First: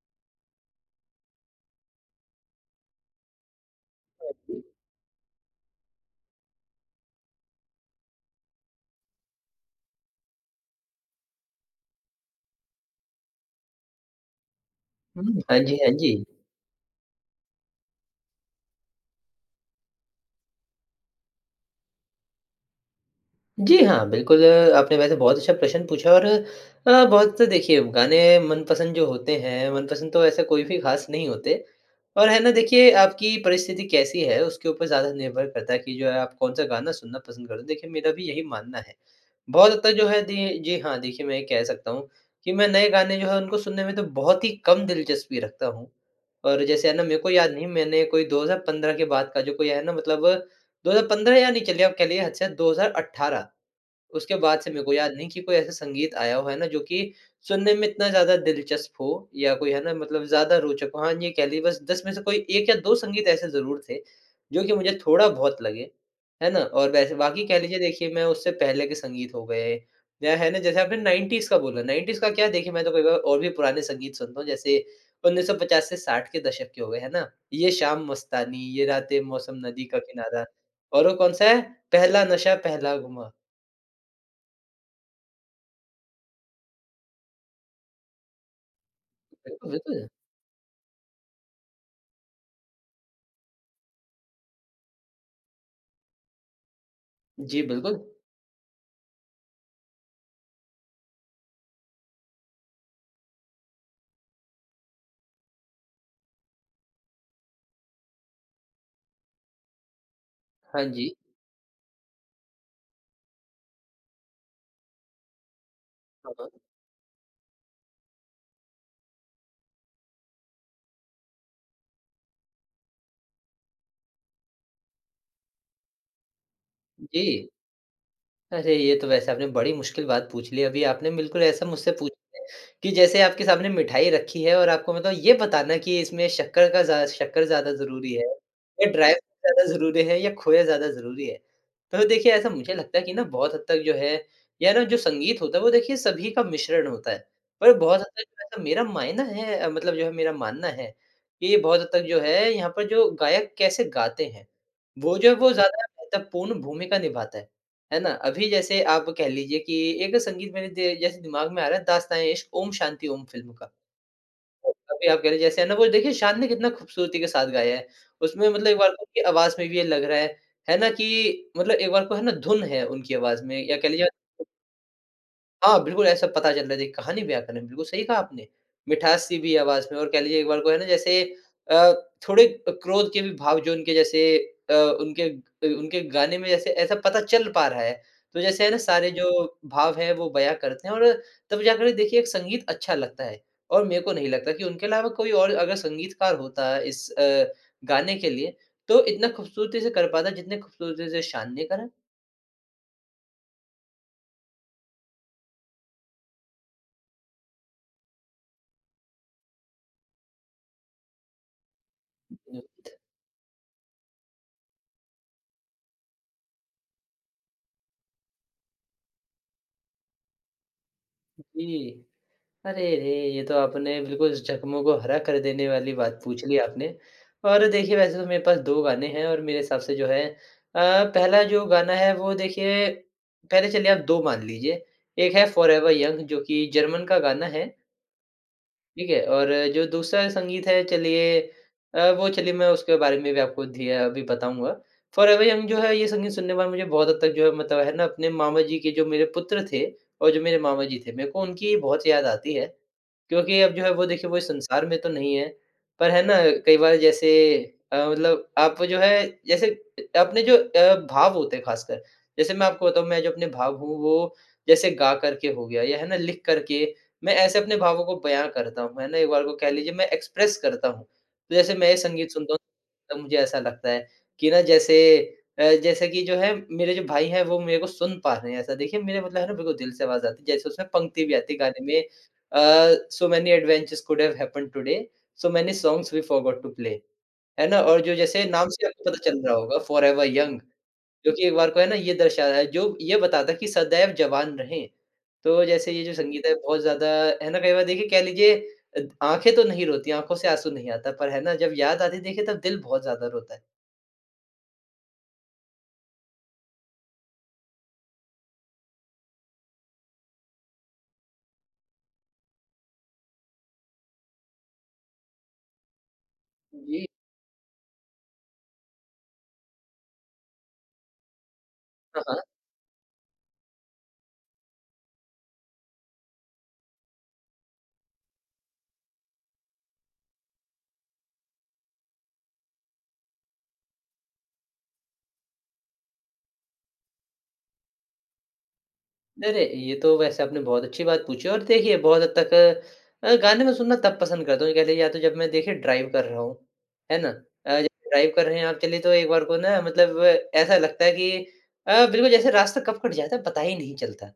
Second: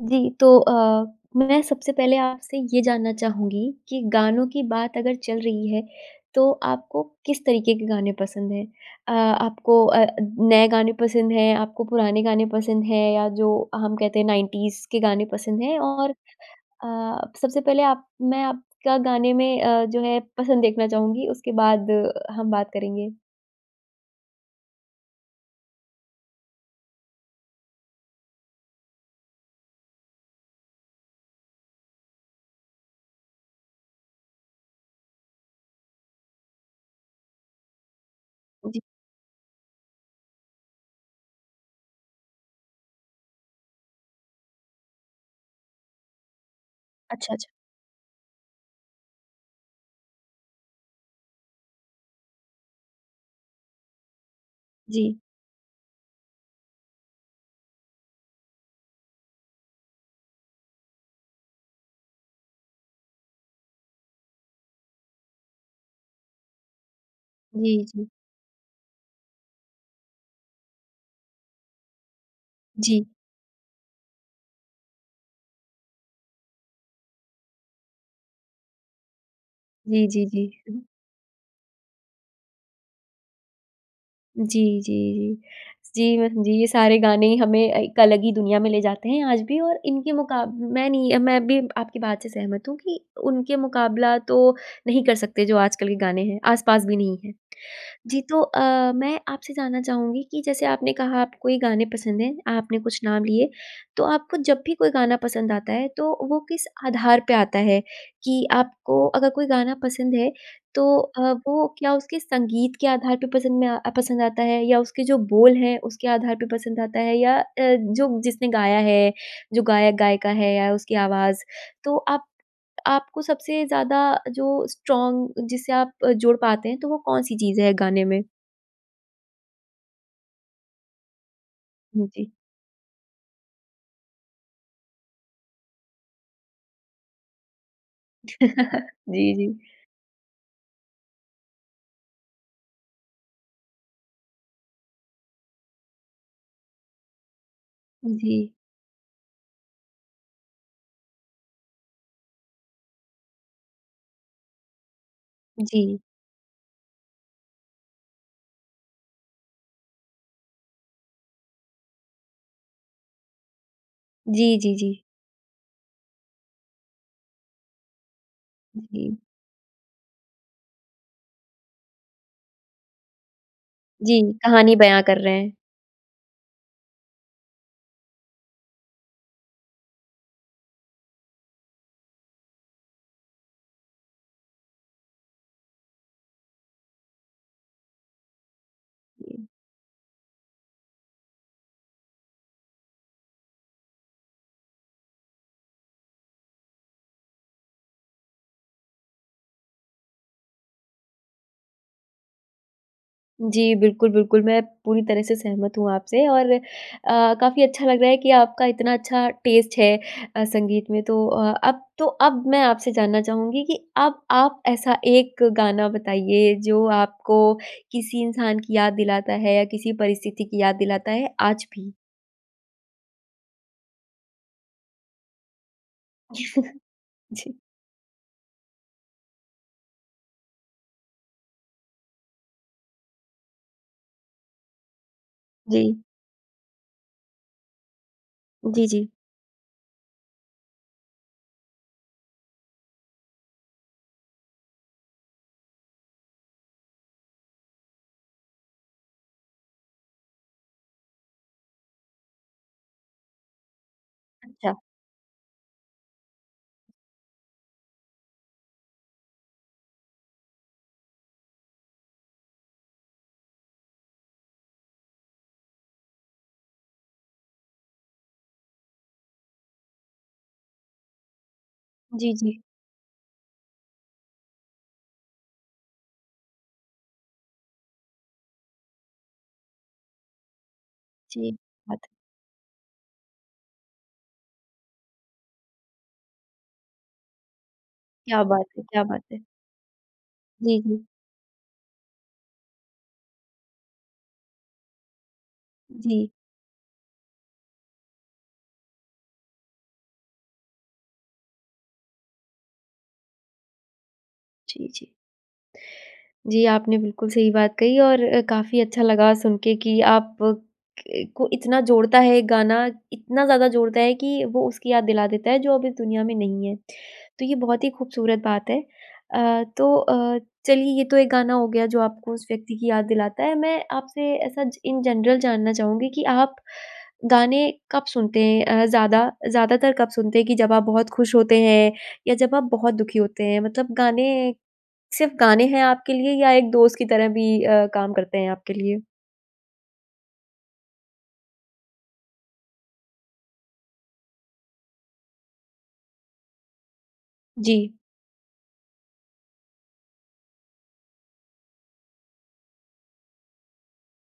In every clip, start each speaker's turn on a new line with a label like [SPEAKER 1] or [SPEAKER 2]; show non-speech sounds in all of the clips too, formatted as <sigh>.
[SPEAKER 1] जी, तो अ, मैं सबसे पहले आपसे ये जानना चाहूँगी कि गानों की
[SPEAKER 2] <unintelligible>
[SPEAKER 1] बात अगर चल रही है, तो आपको किस तरीके के गाने पसंद है? अ, आपको अ, नए गाने पसंद हैं? आपको पुराने गाने पसंद हैं? या जो हम कहते हैं 90s के गाने
[SPEAKER 2] हुँ, हाँ
[SPEAKER 1] पसंद
[SPEAKER 2] जी,
[SPEAKER 1] है?
[SPEAKER 2] हाँ
[SPEAKER 1] और
[SPEAKER 2] जी।
[SPEAKER 1] अ, सबसे पहले आप मैं आपका गाने में अ, जो है पसंद देखना चाहूँगी, उसके बाद हम बात करेंगे।
[SPEAKER 2] जी, हाँ बिल्कुल, अ, आपने वैसे बहुत अच्छा प्रश्न पूछा और अ, बहुत देखिए गाने मनपसंद जो होते हैं, मनपसंद तो ऐसे कोई भी खास नहीं होते और है ना, देखिए आपकी परिस्थिति कैसी है, उसके ऊपर ज़्यादा निर्भर करता है कि जो है, आप कौन-सा गाना सुनना पसंद कर देखिए मेरा भी यही मानना
[SPEAKER 1] जी।
[SPEAKER 2] है। बहुत हद तक जो है दी जी हाँ, देखिए मैं ये कह सकता हूँ कि मैं नए गाने जो हैं उनको सुनने में तो बहुत ही कम दिलचस्पी रखता हूँ। और जैसे है ना, मेरे को
[SPEAKER 1] अच्छा, अच्छा।
[SPEAKER 2] याद नहीं मैंने कोई 2015 के बाद का जो कोई है ना, मतलब 2015 या नहीं चलिए आप कह लीजिए, हद से हद 2018 उसके बाद से मेरे को याद
[SPEAKER 1] जी।
[SPEAKER 2] नहीं कि कोई ऐसा संगीत आया हो, है ना? जो कि सुनने में इतना ज़्यादा दिलचस्प हो या कोई है ना मतलब ज़्यादा रोचक हो। हाँ ये कह ली बस 10 में से कोई 1 या 2 संगीत ऐसे ज़रूर थे, जो कि मुझे थोड़ा बहुत लगे। है ना? और वैसे बाकी कह लीजिए
[SPEAKER 1] जी, जी।
[SPEAKER 2] देखिए, मैं उससे पहले के संगीत हो गए या है ना? जैसे आपने 90s का बोला 90s का क्या है, देखिए, मैं तो
[SPEAKER 1] जी।
[SPEAKER 2] कभी-कभार और भी पुराने संगीत सुनता हूँ, जैसे 1950 से 60 के दशक के हो गए है ना? ये शाम मस्तानी, ये रातें मौसम नदी का
[SPEAKER 1] जी, जी,
[SPEAKER 2] किनारा
[SPEAKER 1] जी।
[SPEAKER 2] और वो कौन-सा है? पहला नशा पहला घुमा।
[SPEAKER 1] जी, जी, जी। जी मैं जी ये सारे गाने हमें एक अलग ही दुनिया में ले जाते हैं आज भी और
[SPEAKER 2] <unintelligible> तो है।
[SPEAKER 1] इनके मुकाब मैं नहीं, मैं भी आपकी बात से सहमत हूँ कि उनके मुकाबला तो नहीं कर सकते जो आजकल के गाने हैं, आस-पास भी नहीं है।
[SPEAKER 2] जी, बिल्कुल।
[SPEAKER 1] जी तो अ, मैं आपसे जानना चाहूँगी कि जैसे आपने कहा आपको ये गाने पसंद हैं, आपने कुछ नाम लिए तो आपको जब भी कोई गाना पसंद आता है तो वो किस आधार पे आता है? कि आपको अगर कोई गाना पसंद है तो
[SPEAKER 2] हाँ जी।
[SPEAKER 1] अ, वो क्या उसके संगीत के आधार पे पसंद में आ पसंद आता है? या उसके जो बोल है उसके
[SPEAKER 2] हाँ,
[SPEAKER 1] आधार पर
[SPEAKER 2] हाँ।
[SPEAKER 1] पसंद आता है? या अ, जो जिसने गाया है, जो गायक-गायिका है या उसकी आवाज़? तो आप आपको सबसे ज़्यादा जो स्ट्रॉंग जिससे आप जुड़ पाते हैं तो वो कौन-सी
[SPEAKER 2] जी।
[SPEAKER 1] चीज़ है गाने में?
[SPEAKER 2] अरे! ये तो वैसे आपने बड़ी मुश्किल बात पूछ ली। अभी आपने बिल्कुल ऐसा मुझसे
[SPEAKER 1] हुँ,
[SPEAKER 2] पूछ
[SPEAKER 1] जी।
[SPEAKER 2] कि जैसे आपके सामने मिठाई रखी है और आपको मतलब ये बताना कि इसमें शक्कर का ज़ा शक्कर ज़्यादा ज़रूरी है या
[SPEAKER 1] <chuckles>
[SPEAKER 2] ड्राइव
[SPEAKER 1] जी, जी।
[SPEAKER 2] ज़्यादा ज़रूरी है या खोया ज़्यादा ज़रूरी है। तो देखिये ऐसा मुझे लगता है कि ना बहुत हद तक जो है या जो संगीत होता है वो देखिये सभी का मिश्रण होता है। पर बहुत हद
[SPEAKER 1] जी।
[SPEAKER 2] तक मेरा मायना है मतलब जो है मेरा मानना है कि ये बहुत हद तक जो है यहाँ पर जो गायक कैसे गाते है। वो जो है वो ज़्यादा
[SPEAKER 1] जी।
[SPEAKER 2] महत्वपूर्ण भूमिका निभाता है, है ना। अभी जैसे आप कह लीजिये कि एक संगीत मेरे दे जैसे दिमाग में आ रहा है दास्तान-ए-इश्क ओम शांति ओम फिल्म का।
[SPEAKER 1] जी, जी, जी।
[SPEAKER 2] अभी आप कह लीजिए जैसे ना वो देखिये शान ने कितना खूबसूरती के साथ गाया है। उसमे मतलब एक बार
[SPEAKER 1] जी।
[SPEAKER 2] उनकी आवाज़ में भी ये लग रहा है, है ना कि मतलब एक बार को है ना धुन है उनकी आवाज में। या कह लीजिए
[SPEAKER 1] जी, कहानी बयाँ कर रहे हैं।
[SPEAKER 2] हाँ, बिल्कुल, ऐसा पता चलता है देखिए कहानी बयाँ कर रहे, बिल्कुल सही कहा आपने। मिठास सी भी आवाज़ में और कह लीजिये एक बार को है ना जैसे अ, थोड़े क क्रोध के भी भाव जो उनके जैसे अ, उनके उनके गाने में जैसे ऐसा पता चल पा रहा है। तो जैसे है ना सारे जो
[SPEAKER 1] उम
[SPEAKER 2] भाव है वो बयाँ करते है और तब जा कर देखिये एक संगीत अच्छा लगता है। और मेरे को नहीं लगता कि उनके अलावा कोई और अगर संगीतकार होता इस अ, गाने के लिए तो इतना खूबसूरती से कर पाता है जितनी खूबसूरती से शान ने करा।
[SPEAKER 1] जी बिल्कुल, बिल्कुल मैं पूरी तरह से सहमत हूँ आपसे और अ, काफ़ी अच्छा लग रहा है कि आपका इतना अच्छा टेस्ट है अ, संगीत में। तो अ, अब तो अब मैं आपसे
[SPEAKER 2] <unintelligible>
[SPEAKER 1] जानना चाहूँगी कि अब आप ऐसा एक गाना बताइए जो आपको किसी इंसान की याद दिलाता है या किसी परिस्थिति की याद दिलाता है आज
[SPEAKER 2] जी।
[SPEAKER 1] भी?
[SPEAKER 2] अरे रे! ये तो आपने बिल्कुल ज़ख्मों को हरा कर देने वाली बात पूछ ली
[SPEAKER 1] <chuckles>
[SPEAKER 2] आपने
[SPEAKER 1] जी।
[SPEAKER 2] और देखिए वैसे तो मेरे पास 2 गाने हैं और मेरे हिसाब से जो है अ, पहला जो गाना है वो देखिए पहले चलिए आप 2 मान लीजिए। एक है Forever
[SPEAKER 1] जी।
[SPEAKER 2] Young जो कि जर्मन का गाना है।
[SPEAKER 1] जी, जी।
[SPEAKER 2] ठीक है? और जो दूसरा संगीत है चलिए अ, वो चलिए मैं उसके बारे में भी आपको धी अ, अभी बताऊँगा। Forever Young जो है ये संगीत सुनने के बाद मुझे बहुत हद तक जो है मतलब है ना अपने मामा जी के जो मेरे पुत्र थे और जो मेरे मामा जी थे, मेरे को उनकी बहुत याद आती है। क्योंकि अब जो है वो देखिए वो इस
[SPEAKER 1] अच्छा।
[SPEAKER 2] संसार में तो नहीं है। पर है ना कई बार जैसे अ, मतलब आप जो है जैसे अपने जो अ, भाव होते हैं ख़ासकर जैसे मैं आपको बताऊँ मैं जो अपने भाव हूँ वो जैसे गा करके हो गया या है ना लिख कर के मैं ऐसे अपने भावों को बयाँ करता हूँ, है ना? एक बार को कह लीजिए मैं एक्सप्रेस करता हूँ। जैसे मैं संगीत ये
[SPEAKER 1] जी,
[SPEAKER 2] सुनता हूँ
[SPEAKER 1] जी।
[SPEAKER 2] तो मुझे ऐसा लगता है कि ना जैसे अ, जैसे कि जो है मेरे जो भाई हैं वो मेरे को सुन पा रहे हैं। ऐसा देखिए मेरा मतलब है ना बिल्कुल दिल से आवाज़ आती है जैसे उसमे पंक्ति भी
[SPEAKER 1] जी
[SPEAKER 2] आती है गाने में
[SPEAKER 1] हत
[SPEAKER 2] अ, "so many adventures could have happened today so many songs we forgot to play", है ना? और जो
[SPEAKER 1] क्या
[SPEAKER 2] जैसे
[SPEAKER 1] बात
[SPEAKER 2] नाम
[SPEAKER 1] है
[SPEAKER 2] से
[SPEAKER 1] क्या
[SPEAKER 2] आपको पता
[SPEAKER 1] बात
[SPEAKER 2] चल
[SPEAKER 1] है!
[SPEAKER 2] रहा होगा Forever Young
[SPEAKER 1] जी, जी।
[SPEAKER 2] जो कि एक बार को है ना ये दर्शा रहा है जो ये बताता है कि सदैव जवान रहें। तो जैसे ये जो
[SPEAKER 1] जी।
[SPEAKER 2] संगीत है बहुत ज़्यादा है ना कई बार देखिए कह लीजिए अत आँखे तो नहीं रोती, आँखों से आँसू नहीं आता पर है ना जब याद आती देखिए तब दिल बहुत ज़्यादा रोता है।
[SPEAKER 1] जी जी। जी आपने बिल्कुल सही बात कही और काफ़ी अच्छा लगा सुन के कि आप क को इतना जोड़ता है ये गाना, इतना ज़्यादा जोड़ता है कि वो उसकी याद दिला देता है जो अब इस दुनिया में नहीं है।
[SPEAKER 2] जी।
[SPEAKER 1] तो ये बहुत ही खूबसूरत बात है। अ, तो अ, चलिए ये तो एक गाना हो गया जो
[SPEAKER 2] हाँ,
[SPEAKER 1] आपको
[SPEAKER 2] हाँ।
[SPEAKER 1] उस व्यक्ति की याद दिलाता है। मैं आपसे ऐसा ज इन जनरल जानना चाहूँगी कि आप गाने कब सुनते हैं? अ, ज़्यादा ज़्यादातर कब सुनते हैं कि जब आप बहुत खुश होते हैं या जब आप बहुत दुखी होते हैं? मतलब गाने, सिर्फ़ गाने हैं आपके लिए या एक दोस्त की तरह भी अ, काम करते हैं आपके लिए?
[SPEAKER 2] नहीं नहीं, ये तो वैसे आपने बहुत अच्छी बात पूछी और देखिए बहुत हद तक अ, गाने मैं सुनना तब पसंद करता हूँ जब कह लीजिए या तो जब मैं देखिए ड्राइव कर रहा हूँ, है ना। अ,
[SPEAKER 1] जी।
[SPEAKER 2] जैसे ड्राइव कर रहे हैं आप चलिए तो एक बार को ना मतलब ऐसा लगता है कि अ, बिल्कुल जैसे रास्ता कब कट जाता है पता ही नहीं चलता।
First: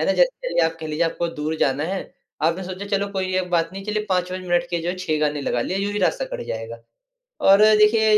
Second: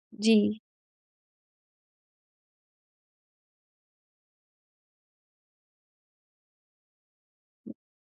[SPEAKER 2] है ना? जैसे
[SPEAKER 1] जी।
[SPEAKER 2] चलिए आप कह लीजिए आपको दूर जाना है, आपने सोचा चलो कोई बात नहीं चलिए 5-5 मिनट के जो 6 गाने लगा लिए यूँ ही रास्ता कट जाएगा और देखिए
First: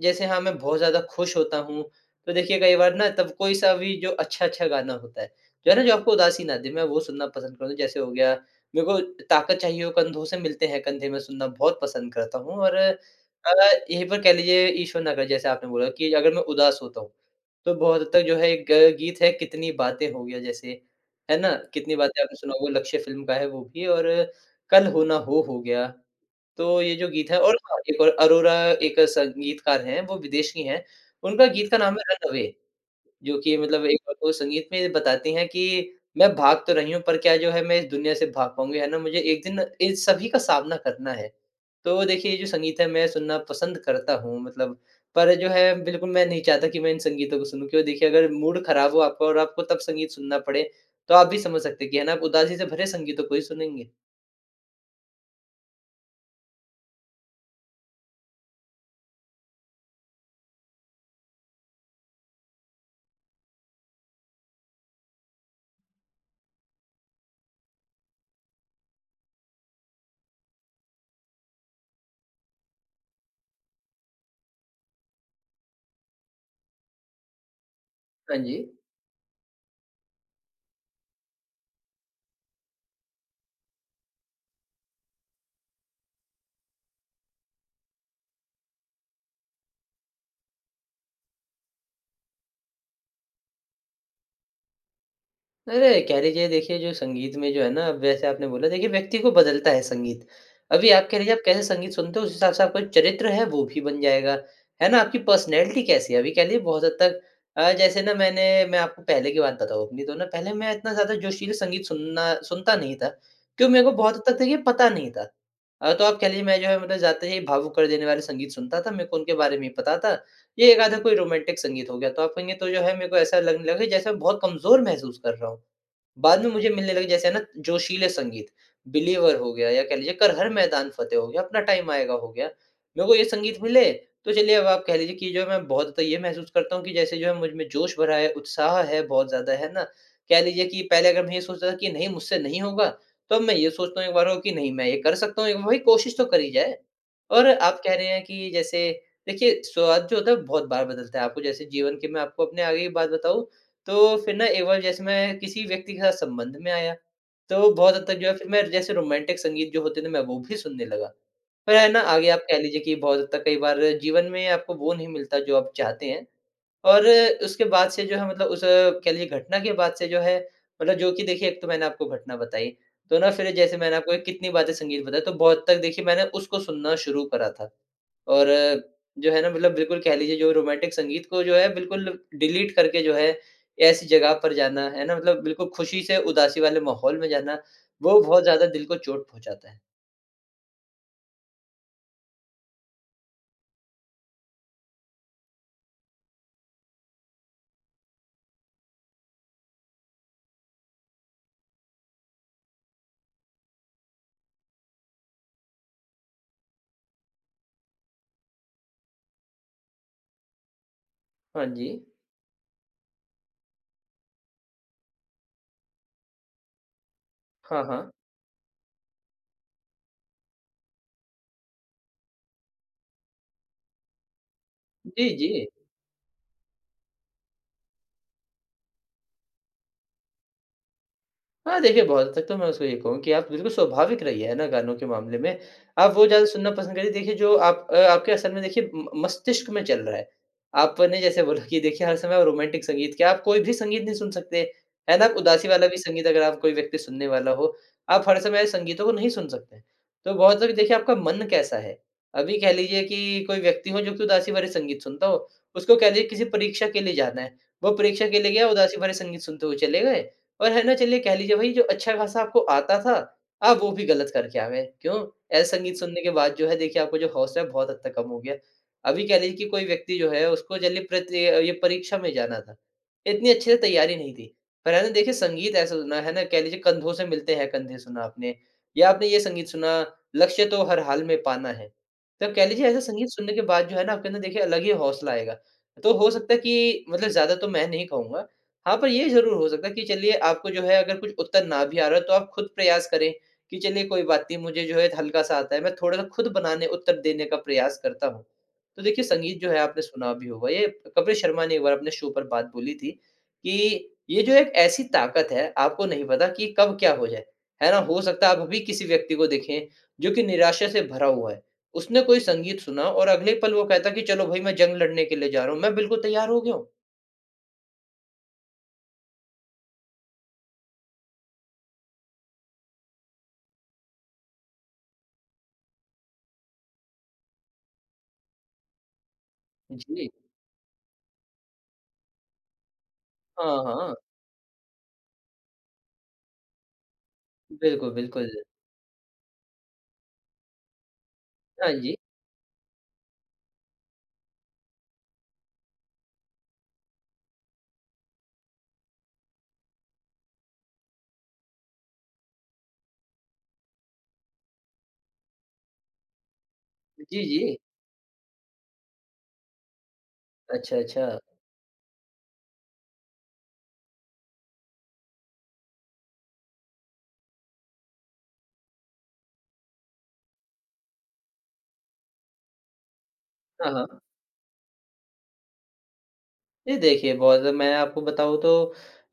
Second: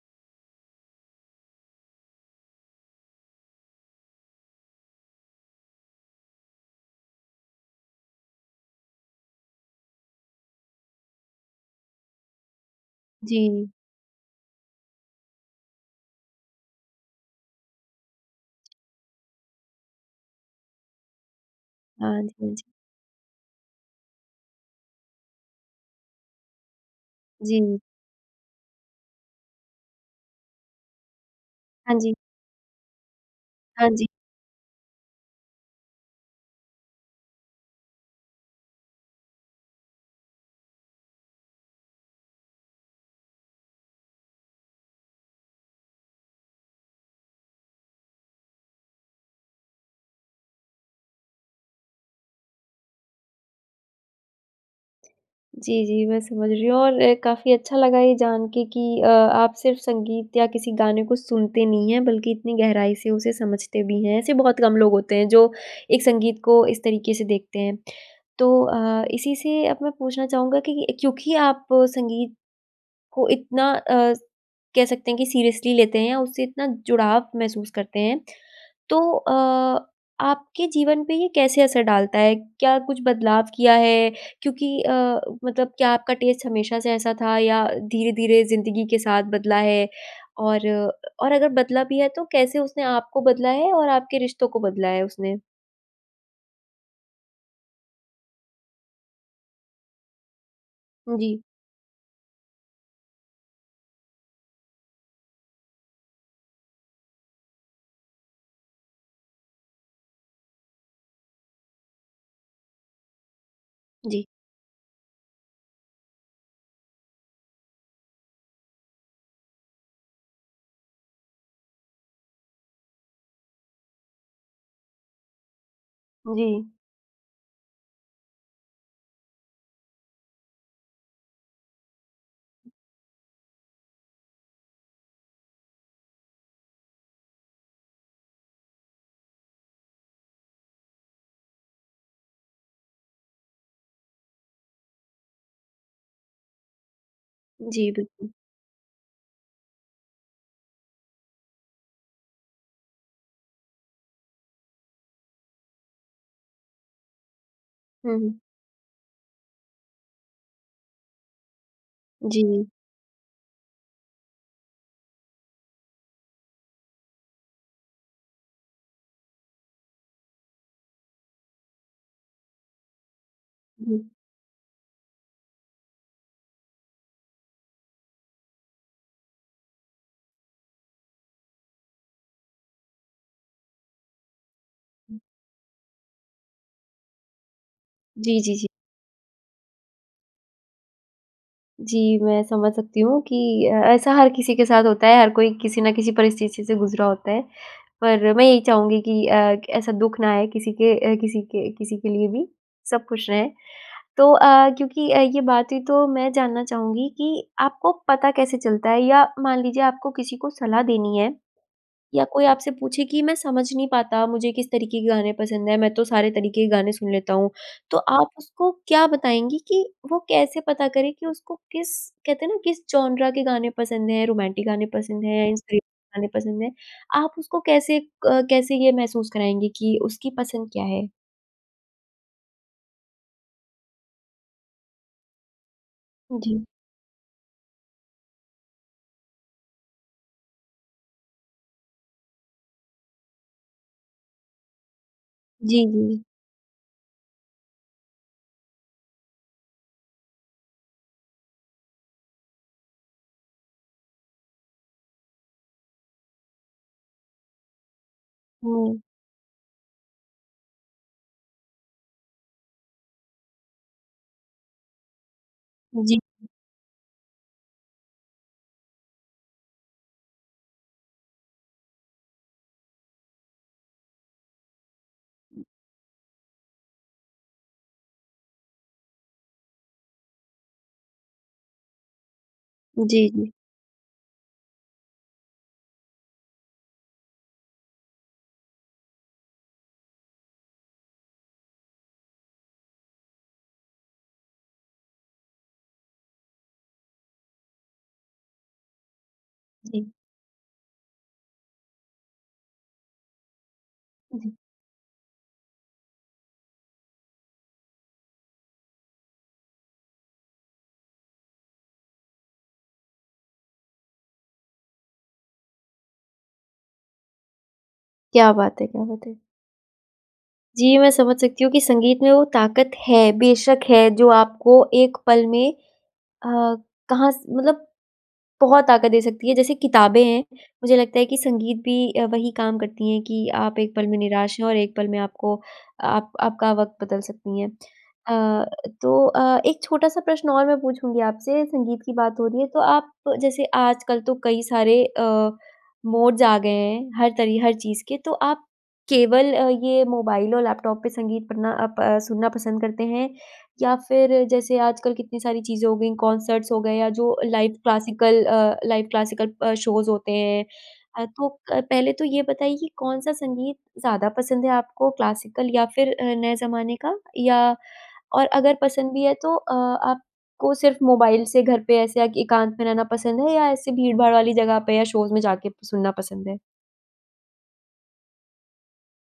[SPEAKER 2] जैसे हाँ मैं बहुत ज़्यादा खुश होता हूँ, तो देखिए कई बार ना तब कोई सा भी जो अच्छा-अच्छा गाना होता है, जो है ना जो आपको उदासी ना दे मैं वो सुनना पसंद करूँगा। जैसे हो गया मेरे को ताकत चाहिए हो कंधों से मिलते है कंधे मैं सुनना बहुत पसंद करता हूँ और अ,
[SPEAKER 1] जी।
[SPEAKER 2] यही पर कह लीजिए ईश्वर ना करे, जैसे आपने बोला कि अगर मैं उदास होता हूँ, तो बहुत हद तक जो है एक ग गीत है कितनी बातें हो गया जैसे, है ना? कितनी
[SPEAKER 1] हाँ
[SPEAKER 2] बातें
[SPEAKER 1] जी,
[SPEAKER 2] आपने
[SPEAKER 1] हाँ
[SPEAKER 2] सुना
[SPEAKER 1] जी।
[SPEAKER 2] होगा लक्ष्य फ़िल्म का है वो भी और कल हो ना हो हो गया। तो ये जो गीत है और हाँ,
[SPEAKER 1] जी।
[SPEAKER 2] एक और अरोरा एक संगीतकार है वो विदेशी हैं, उनका गीत का नाम
[SPEAKER 1] हाँ
[SPEAKER 2] है
[SPEAKER 1] जी।
[SPEAKER 2] रन अवे, जो कि मतलब
[SPEAKER 1] हाँ
[SPEAKER 2] एक
[SPEAKER 1] जी।
[SPEAKER 2] संगीत में बताती है कि मैं भाग तो रही हूँ पर क्या जो है मैं इस दुनिया से भाग पाऊँगी? है ना मुझे एक दिन इन सभी का सामना करना है। तो देखिए ये जो संगीत है मैं सुनना पसंद करता हूँ मतलब पर जो है बिल्कुल मैं नहीं चाहता कि मैं इन संगीतों को सुनूँ क्योंकि देखिए अगर मूड खराब हो आपका और आपको तब संगीत सुनना पड़े। तो आप भी समझ सकते हैं कि है ना आप उदासी से भरे संगीतों को ही सुनेंगे।
[SPEAKER 1] जी, जी, मैं समझ रही हूँ और काफ़ी अच्छा लगा ये जान के कि अ, आप सिर्फ़ संगीत या किसी गाने को सुनते नहीं हैं बल्कि इतनी गहराई से उसे समझते भी हैं, ऐसे बहुत कम लोग होते हैं जो एक संगीत को इस तरीके से देखते हैं। तो अ, इसी से अब मैं पूछना चाहूँगा कि क्योंकि आप संगीत को इतना अस कह सकते हैं कि सीरियसली लेते हैं, उससे इतना जुड़ाव महसूस करते हैं,
[SPEAKER 2] हाँ जी।
[SPEAKER 1] तो अ, आपके जीवन पे ये कैसे असर डालता है? क्या कुछ बदलाव किया है क्योंकि अ, मतलब क्या आपका टेस्ट हमेशा से ऐसा था या धीरे-धीरे ज़िंदगी के साथ बदला है? और और अगर बदला भी है तो कैसे उसने आपको बदला है और आपके रिश्तों को बदला है उसने?
[SPEAKER 2] अरे! कह लीजिए, देखिए जो संगीत में जो है ना वैसे आपने बोला, देखिए व्यक्ति को बदलता है संगीत। अभी आप
[SPEAKER 1] हुँ,
[SPEAKER 2] कह लीजिए,
[SPEAKER 1] जी।
[SPEAKER 2] आप कैसे संगीत सुनते हो जिस हिसाब से आपका चरित्र है वो भी बन जाएगा। है ना? आपकी पर्सनैलिटी कैसी है अभी कह लीजिए बहुत हद तक अ, जैसे ना मैंने मैं आपको पहले की बात बताऊँ अपनी तो ना पहले मैं इतना ज़्यादा जोशीला संगीत सुनना सुनता नहीं था। क्यों मेरे को बहुत
[SPEAKER 1] जी।
[SPEAKER 2] हद तक ये पता नहीं था अ, तो आप कह लीजिए मैं जो है जाते ही भावुक कर देने वाले संगीत सुनता था, मेरे को उनके बारे में ही पता था ये 1 आधा कोई रोमांटिक संगीत हो गया तो आप कहेंगे तो जो है मेरे को ऐसा लगने लगा जैसे बहुत कमज़ोर महसूस कर रहा हूँ। बाद में
[SPEAKER 1] जी।
[SPEAKER 2] मुझे मिलने लगे जैसे ना जोशीले संगीत बिलीवर हो गया या कह लीजिए कर हर मैदान फतेह हो गया, अपना टाइम आएगा हो गया। मेरे को ये संगीत मिले तो चलिए अब आप कह लीजिए कि जो मैं बहुत ज़्यादा ये महसूस करता हूँ कि जैसे जो है मुझ में जोश भरा है, उत्साह है बहुत ज़्यादा है ना? कह लीजिए कि पहले अगर मैं ये सोच रहा था कि नहीं मुझसे नहीं होगा तो अब मैं ये सोचता हूँ एक बार को नहीं मैं ये कर सकता हूँ एक भ भई कोशिश तो करी जाए और आप
[SPEAKER 1] जी,
[SPEAKER 2] कह रहे हैं
[SPEAKER 1] बिल्कुल।
[SPEAKER 2] कि जैसे देखिए स्वाद जो होता है बहुत बार बदलता है आपको जैसे जीवन के मैं आपको अपने आगे की बात बताऊँ, तो फिर ना एक बार जैसे मैं किसी व्यक्ति के साथ संबंध में आया, तो बहुत हद
[SPEAKER 1] हुँ,
[SPEAKER 2] तक जो
[SPEAKER 1] हुँ।
[SPEAKER 2] फिर मैं जैसे रोमांटिक संगीत जो होते थे मैं वो भी सुनने लगा। फिर है ना आगे आप कह
[SPEAKER 1] जी।
[SPEAKER 2] लीजिए कि बहुत हद तक कई बार जीवन में आपको वो नहीं मिलता जो आप चाहते हैं और उसके बाद से जो है मतलब उस कह लीजिए घटना के बाद से जो है मतलब जो कि देखिए एक तो मैंने आपको घटना बताई। तो ना फिर जैसे मैंने
[SPEAKER 1] उहुँ।
[SPEAKER 2] आपको कितनी वाद्य संगीत बताई, तो बहुत तक देखिए मैंने उसको सुनना शुरू करा था और जो है ना मतलब बिल्कुल कह लीजिए जो रोमांटिक संगीत को जो है बिल्कुल डिलीट करके जो है ऐसी जगह पर जाना है ना? मतलब बिल्कुल ख़ुशी से उदासी वाले माहौल में जाना, वो
[SPEAKER 1] जी,
[SPEAKER 2] बहुत
[SPEAKER 1] जी,
[SPEAKER 2] ज़्यादा
[SPEAKER 1] जी।
[SPEAKER 2] दिल को चोट पहुँचाता है।
[SPEAKER 1] जी, मैं समझ सकती हूँ कि अ, ऐसा हर किसी के साथ होता है, हर कोई किसी न किसी परिस्थिति से गुज़रा होता है, पर मैं यही चाहूँगी कि अ, ऐसा दुःख ना आए किसी के अ, किसी के किसी के लिए भी, सब खुश रहें। तो अ, क्योंकि अ, ये बात ही तो मैं जानना चाहूँगी कि आपको पता कैसे चलता है या मान लीजिए आपको किसी को सलाह देनी है
[SPEAKER 2] हाँ जी।
[SPEAKER 1] या कोई आपसे पूछे कि मैं समझ नहीं पाता मुझे किस तरीके के गाने पसंद हैं मैं तो सारे तरीके के गाने सुन लेता हूँ।
[SPEAKER 2] हाँ,
[SPEAKER 1] तो
[SPEAKER 2] हाँ।
[SPEAKER 1] आप उसको क्या बताएँगे कि वो कैसे पता करें कि उसको किस कहते हैं ना किस जॉनरा के गाने पसंद हैं, रोमांटिक गाने पसंद
[SPEAKER 2] जी,
[SPEAKER 1] हैं
[SPEAKER 2] जी।
[SPEAKER 1] <unintelligible> गाने पसंद हैं, आप उसको कैसे क कैसे ये महसूस कराएँगी कि उसकी पसंद क्या है?
[SPEAKER 2] हाँ, देखिए बहुत हद तक तो मैं उसको ये कहूँगा कि आप बिल्कुल स्वाभाविक रहिए है ना गानों के मामले में, आप वो ज़्यादा
[SPEAKER 1] जी।
[SPEAKER 2] सुनना पसंद करिए देखिए जो आप अ, आपके असल में देखिए म मस्तिष्क में चल रहा है। आपने जैसे बोला कि देखिए हर समय रोमांटिक संगीत क्या आप कोई भी संगीत नहीं सुन सकते। है ना, आप उदासी
[SPEAKER 1] जी,
[SPEAKER 2] वाला भी
[SPEAKER 1] जी।
[SPEAKER 2] संगीत अगर आप कोई व्यक्ति सुनने वाला हो, आप हर समय संगीतों को नहीं सुन सकते, तो बहुत लोग देखिए आपका मन कैसा है, अभी कह लीजिए कि कोई व्यक्ति हो जो कि उदासी वाले संगीत सुनता हो, उसको कह लीजिए किसी परीक्षा के लिए जाना है, वो परीक्षा के लिए गया उदासी
[SPEAKER 1] हुँ।
[SPEAKER 2] भरे संगीत सुनते हुए चले गए और है ना, चलिए कह लीजिए भई जो अच्छा-खासा आपको आता था आप वो भी गलत करके आ गए। क्यों, ऐसा संगीत
[SPEAKER 1] जी।
[SPEAKER 2] सुनने के बाद जो है देखिए आपको जो हौसला है बहुत हद तक कम हो गया। अभी कह लीजिए कि कोई व्यक्ति जो है उसको जल्दी प्रत्ये ये परीक्षा में जाना था, इतनी अच्छे से तैयारी नहीं थी पर है ना देखिए संगीत ऐसा सुना है ना कह लीजिए कंधों से मिलते है कंधे सुना आपने या आपने ये संगीत सुना लक्ष्य तो हर हाल में पाना है, तो कह लीजिए ऐसा
[SPEAKER 1] जी,
[SPEAKER 2] संगीत
[SPEAKER 1] जी।
[SPEAKER 2] सुनने के बाद जो है आपके अंदर देखिए अलग ही हौसला आएगा। तो हो सकता है कि मतलब ज़्यादा तो मैं नहीं कहूँगा हाँ, पर ये ज़रूर हो सकता है कि चलिए आपको जो है अगर कुछ उत्तर ना भी आ रहा है तो आप खुद प्रयास करें कि चलिए कोई बात नहीं मुझे जो है हल्का-सा आता है, मैं थोड़ा-सा खुद बनाने उत्तर देने का प्रयास करता हूँ। तो देखिए संगीत जो है आपने
[SPEAKER 1] जी।
[SPEAKER 2] सुना भी होगा ये कपिल शर्मा ने एक बार अपने शो पर बात बोली थी कि, "ये
[SPEAKER 1] जी।
[SPEAKER 2] जो एक ऐसी ताकत है आपको नहीं पता कि कब क्या हो जाए, है ना? हो सकता है आप अभी किसी व्यक्ति को देखे जो कि निराशा से भरा हुआ है, उसने कोई संगीत सुना हो और अगले पल वो कहता है कि चलो भाई मैं जंग लड़ने के लिए जा रहा हूँ, मैं बिल्कुल तैयार हो गया हूँ।"
[SPEAKER 1] क्या बात है क्या बात है! जी, मैं समझ सकती हूँ कि संगीत में वो ताकत है, बेशक है जो आपको एक पल में अ, कहाँ से मतलब बहुत ताकत दे सकती है। जैसे किताबें
[SPEAKER 2] जी।
[SPEAKER 1] हैं, मुझे लगता है कि संगीत भी अ, वही काम करती हैं कि आप
[SPEAKER 2] हाँ,
[SPEAKER 1] एक पल
[SPEAKER 2] हाँ।
[SPEAKER 1] में निराश हैं और एक पल में आपको आप आपका वक़्त बदल सकती है।
[SPEAKER 2] बिल्कुल, बिल्कुल।
[SPEAKER 1] अ, तो अ, एक छोटा-सा प्रश्न और मैं पूछूँगी आपसे,
[SPEAKER 2] हाँ
[SPEAKER 1] संगीत की
[SPEAKER 2] जी।
[SPEAKER 1] बात हो रही है तो आप जैसे आजकल तो कई सारे अ, मोड्स आ गए हैं, हर तरी हर चीज़ के तो आप केवल अ, ये मोबाइल और लैपटॉप पे संगीत पढ़ना अप अ, सुनना पसंद करते हैं या फिर जैसे आजकल कितनी सारी चीज़ें हो गई, कंसर्ट्स हो गए या जो
[SPEAKER 2] जी,
[SPEAKER 1] लाइव
[SPEAKER 2] जी।
[SPEAKER 1] क्लासिकल अ, लाइव क्लासिकल अ, शोज़ होते हैं।
[SPEAKER 2] अच्छा,
[SPEAKER 1] अ,
[SPEAKER 2] अच्छा।
[SPEAKER 1] तो पहले तो ये बताइए कि कौन-सा संगीत ज़्यादा पसंद है आपको क्लासिकल या फिर अ, नए ज़माने का या और अगर पसंद भी है तो अ, आपको सिर्फ मोबाइल से घर पे ऐसे अ, एकांत में रहना पसंद है या ऐसे
[SPEAKER 2] हाँ, हाँ।
[SPEAKER 1] भीड़-भाड़ वाली जगह पे या शोज़ में जाके सुनना पसंद है।
[SPEAKER 2] जी, देखिए बहुत ज़्यादा मैं आपको बताऊँ तो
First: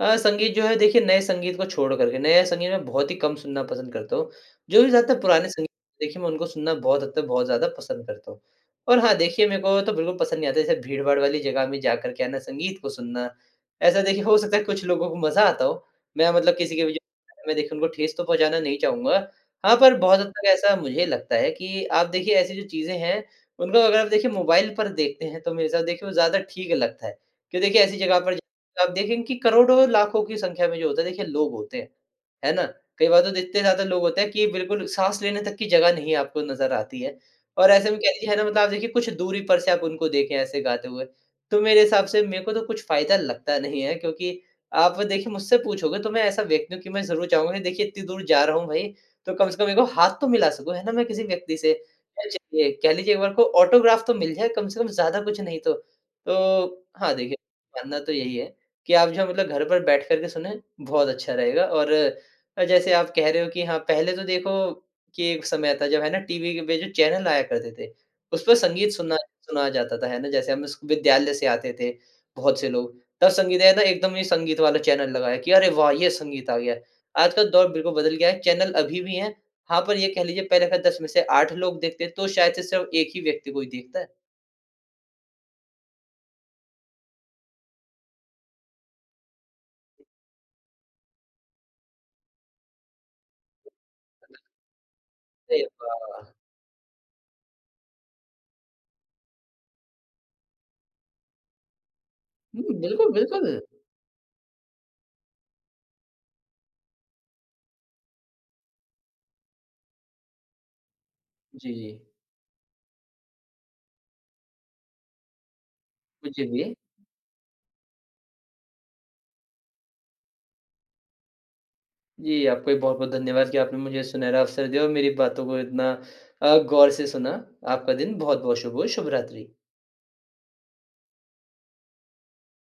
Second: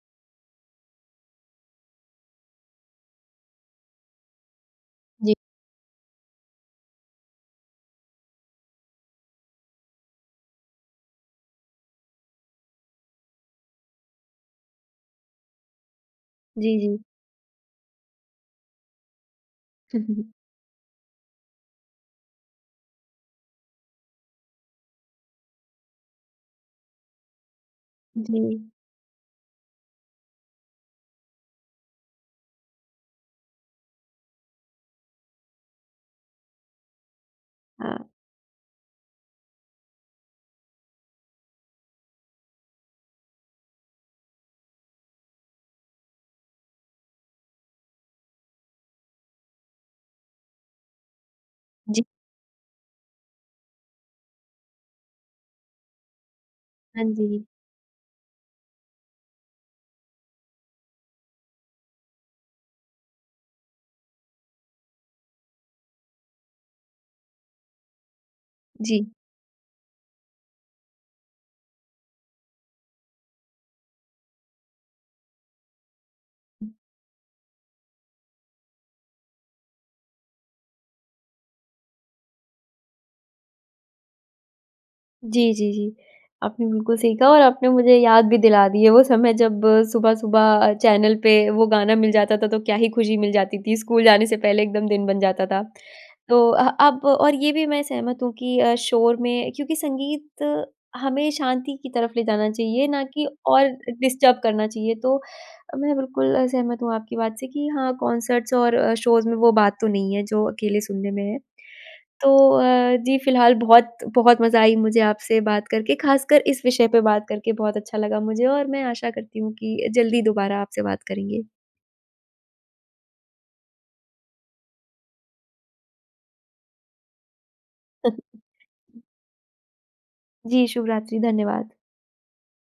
[SPEAKER 2] अ, संगीत जो है देखिए नए संगीत को छोड़ कर के नया संगीत में बहुत ही कम सुनना पसंद करता हूँ। जो भी ज़्यादातर
[SPEAKER 1] जी
[SPEAKER 2] पुराने संगीत देखिए मैं उनको सुनना बहुत हद तक बहुत ज़्यादा पसंद करता हूँ। और हाँ, देखिए मेरे को तो बिल्कुल पसंद नहीं आता जैसे भीड़-भाड़ वाली जगह में जा कर के है ना संगीत को सुनना, ऐसा देखिए हो सकता है कुछ लोगों को मज़ा आता हो, मैं मतलब किसी
[SPEAKER 1] जी,
[SPEAKER 2] के भी
[SPEAKER 1] जी।
[SPEAKER 2] जो <unintelligible> उनको ठेस तो पहुँचाना नहीं चाहूँगा। हाँ, पर बहुत हद
[SPEAKER 1] <chuckles>
[SPEAKER 2] तक ऐसा मुझे लगता है कि आप देखिए ऐसी जो चीज़े हैं उनको अगर आप देखिए मोबाइल पर देखते हैं तो मेरे हिसाब से देखिए वो ज़्यादा ठीक लगता है। क्यों देखिए ऐसी जगह पर
[SPEAKER 1] जी।
[SPEAKER 2] जाकर आप देखेंगे की करोड़ों-लाखों की संख्या में जो होता है देखिए लोग होते हैं। है ना? कई बार तो इतने ज़्यादा लोग होते है कि बिल्कुल साँस लेने तक की जगह नहीं आपको नज़र आती है। और ऐसे में
[SPEAKER 1] हाँ।
[SPEAKER 2] कह लीजिए है ना मतलब आप देखिए कुछ दूरी पर से आप उनको देखे ऐसे गाते हुए, तो मेरे हिसाब से मेरे को तो कुछ फ़ायदा लगता नहीं है, क्योंकि आप देखिए मुझसे पूछोगे तो मैं ऐसा व्यक्ति हूँ कि मैं ज़रूर चाहूँगा देखिए इतनी दूर जा रहा हूँ भई तो कम से कम एक बार हाथ तो मिला सकूँ है ना, मैं किसी व्यक्ति से?
[SPEAKER 1] जी।
[SPEAKER 2] <unintelligible> कह लीजिए एक बार को ऑटोग्राफ तो मिल जाए कम से कम ज़्यादा कुछ नहीं तो। तो
[SPEAKER 1] हाँ
[SPEAKER 2] हाँ, देखिए
[SPEAKER 1] जी।
[SPEAKER 2] मानना तो यही है कि आप जो मतलब घर पर बैठ कर के सुनें बहुत अच्छा रहेगा और जैसे आप कह रहे हो कि हाँ, पहले तो देखो कि एक समय था जब है ना टीवी के पे जो चैनल आया करते थे। उसपे संगीत
[SPEAKER 1] जी।
[SPEAKER 2] सुना सुनाया जाता था है ना जैसे हम स विद्यालय से आते थे बहुत से लोग। तब संगीत आया था एकदम संगीत वाला चैनल लगाया कि अरे, वाह! ये संगीत आ गया, आज का दौर बिल्कुल बदल गया है, चैनल अभी भी है। हाँ, पर ये कह लीजिए पहले का 10 में से 8 लोग देखते हैं तो शायद से सिर्फ़ एक ही व्यक्ति कोई देखता है।
[SPEAKER 1] जी, जी, जी आपने बिल्कुल सही कहा और आपने मुझे याद भी दिला दी है वो समय जब सुबह-सुबह चैनल पे वो गाना मिल जाता था तो क्या ही खुशी मिल जाती थी, स्कूल जाने से
[SPEAKER 2] <unintelligible>
[SPEAKER 1] पहले एकदम दिन बन जाता था।
[SPEAKER 2] अरे वाह!
[SPEAKER 1] तो अह, अब और ये भी मैं सहमत हूँ कि अ, शोर में क्योंकि संगीत हमें शांति की तरफ ले जाना
[SPEAKER 2] हुँ।
[SPEAKER 1] चाहिए ना
[SPEAKER 2] बिल्कुल,
[SPEAKER 1] कि
[SPEAKER 2] बिल्कुल।
[SPEAKER 1] और डिस्टर्ब करना चाहिए तो मैं बिल्कुल सहमत हूँ आपकी बात से कि हाँ, कंसर्ट्स और शोज़ में वो बात तो नहीं है जो अकेले सुनने में है।
[SPEAKER 2] जी।
[SPEAKER 1] तो अ, जी फिलहाल बहुत बहुत मज़ा आई मुझे आपसे बात करके,
[SPEAKER 2] कुछ
[SPEAKER 1] खासकर इस
[SPEAKER 2] भी।
[SPEAKER 1] विषय पे बात करके बहुत अच्छा लगा मुझे और मैं आशा करती हूँ कि जल्दी दुबारा आपसे बात करेंगे।
[SPEAKER 2] जी, आपका भी बहुत-बहुत धन्यवाद कि आपने मुझे सुनहरा अवसर दिया और मेरी बातों को इतना अ, गौर से सुना। आपका दिन बहुत-बहुत
[SPEAKER 1] <chuckles>
[SPEAKER 2] शुभ हो। शुभरात्रि।
[SPEAKER 1] जी, शुभरात्रि। धन्यवाद।